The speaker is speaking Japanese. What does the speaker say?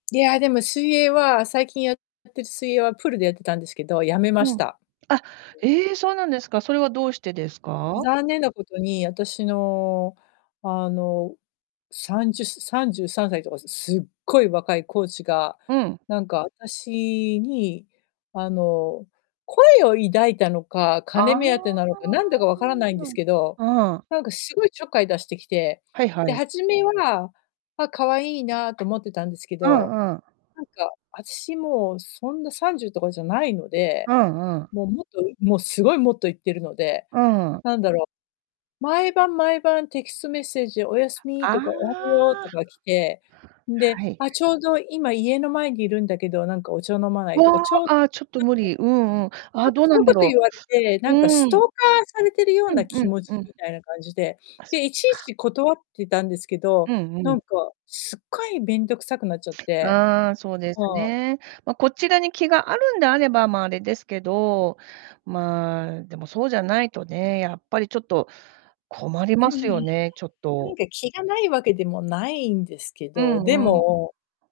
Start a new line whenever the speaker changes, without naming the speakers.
いや、でも、水泳は、最近やって水泳は、プールでやってたんですけど、やめま
う
し
ん。
た。
あ、
うん。
ええ！そうなんですか？それはどうしてですか？
残念なことに、あたしの、あの、30、す33歳とか、すすっごい若いコーチが、
うん。
なんか、あたしに、あの、好意を抱いたのか、
あああ
金目当てなの
あ
かなんだかわ
あ、
から
なる
ない
ほ
んです
ど。
けど、
うん。
なんかすごいちょっかい出してきて、
はいは
で、
い。
初めは、あ、可愛いなと思ってたんですけ
う
ど、
んうん。
なんか、あたし、もう、そんな、30とかじゃないので、
うんうん。
もう、もっと、うも、すごい、もっといってるので、なんだろう、
うん。
毎晩毎晩、テキストメッセージで「おやすみ」
あ
とか「おはよう」
あ。
とか来て、んで、
はい。
「あ、ちょうど、今、家の前にいるんだけど、なんか、お茶飲まない？」
わ
とか、ちょっと
あ！あ、ちょっと無理うんうん。
な
あ、
んか
どうな
そ
ん
う
だ
こと
ろ
言われて、
う。
なんか
う
スト
ー
ー
ん。
カーされてるよう
う
な
んう
気
ん
持
う
ち
ん。
みたいな感じで、
あ、そっ
で、いちい
か。
ち断ってたんですけど、
うんう
なん
ん。
か、すっごい面倒くさくなっちゃって。
ああ、そうで
う
す
ん。
ね。ま、こちらに気があるんであれば、ま、あれですけど、まあ、でも、そうじゃないとね、やっぱりちょっと困り
拒
ま
否、
すよ
ひ
ね、ちょっ
な
と。
んか、気がないわけでもないんですけ
う
ど、で
んうん。
も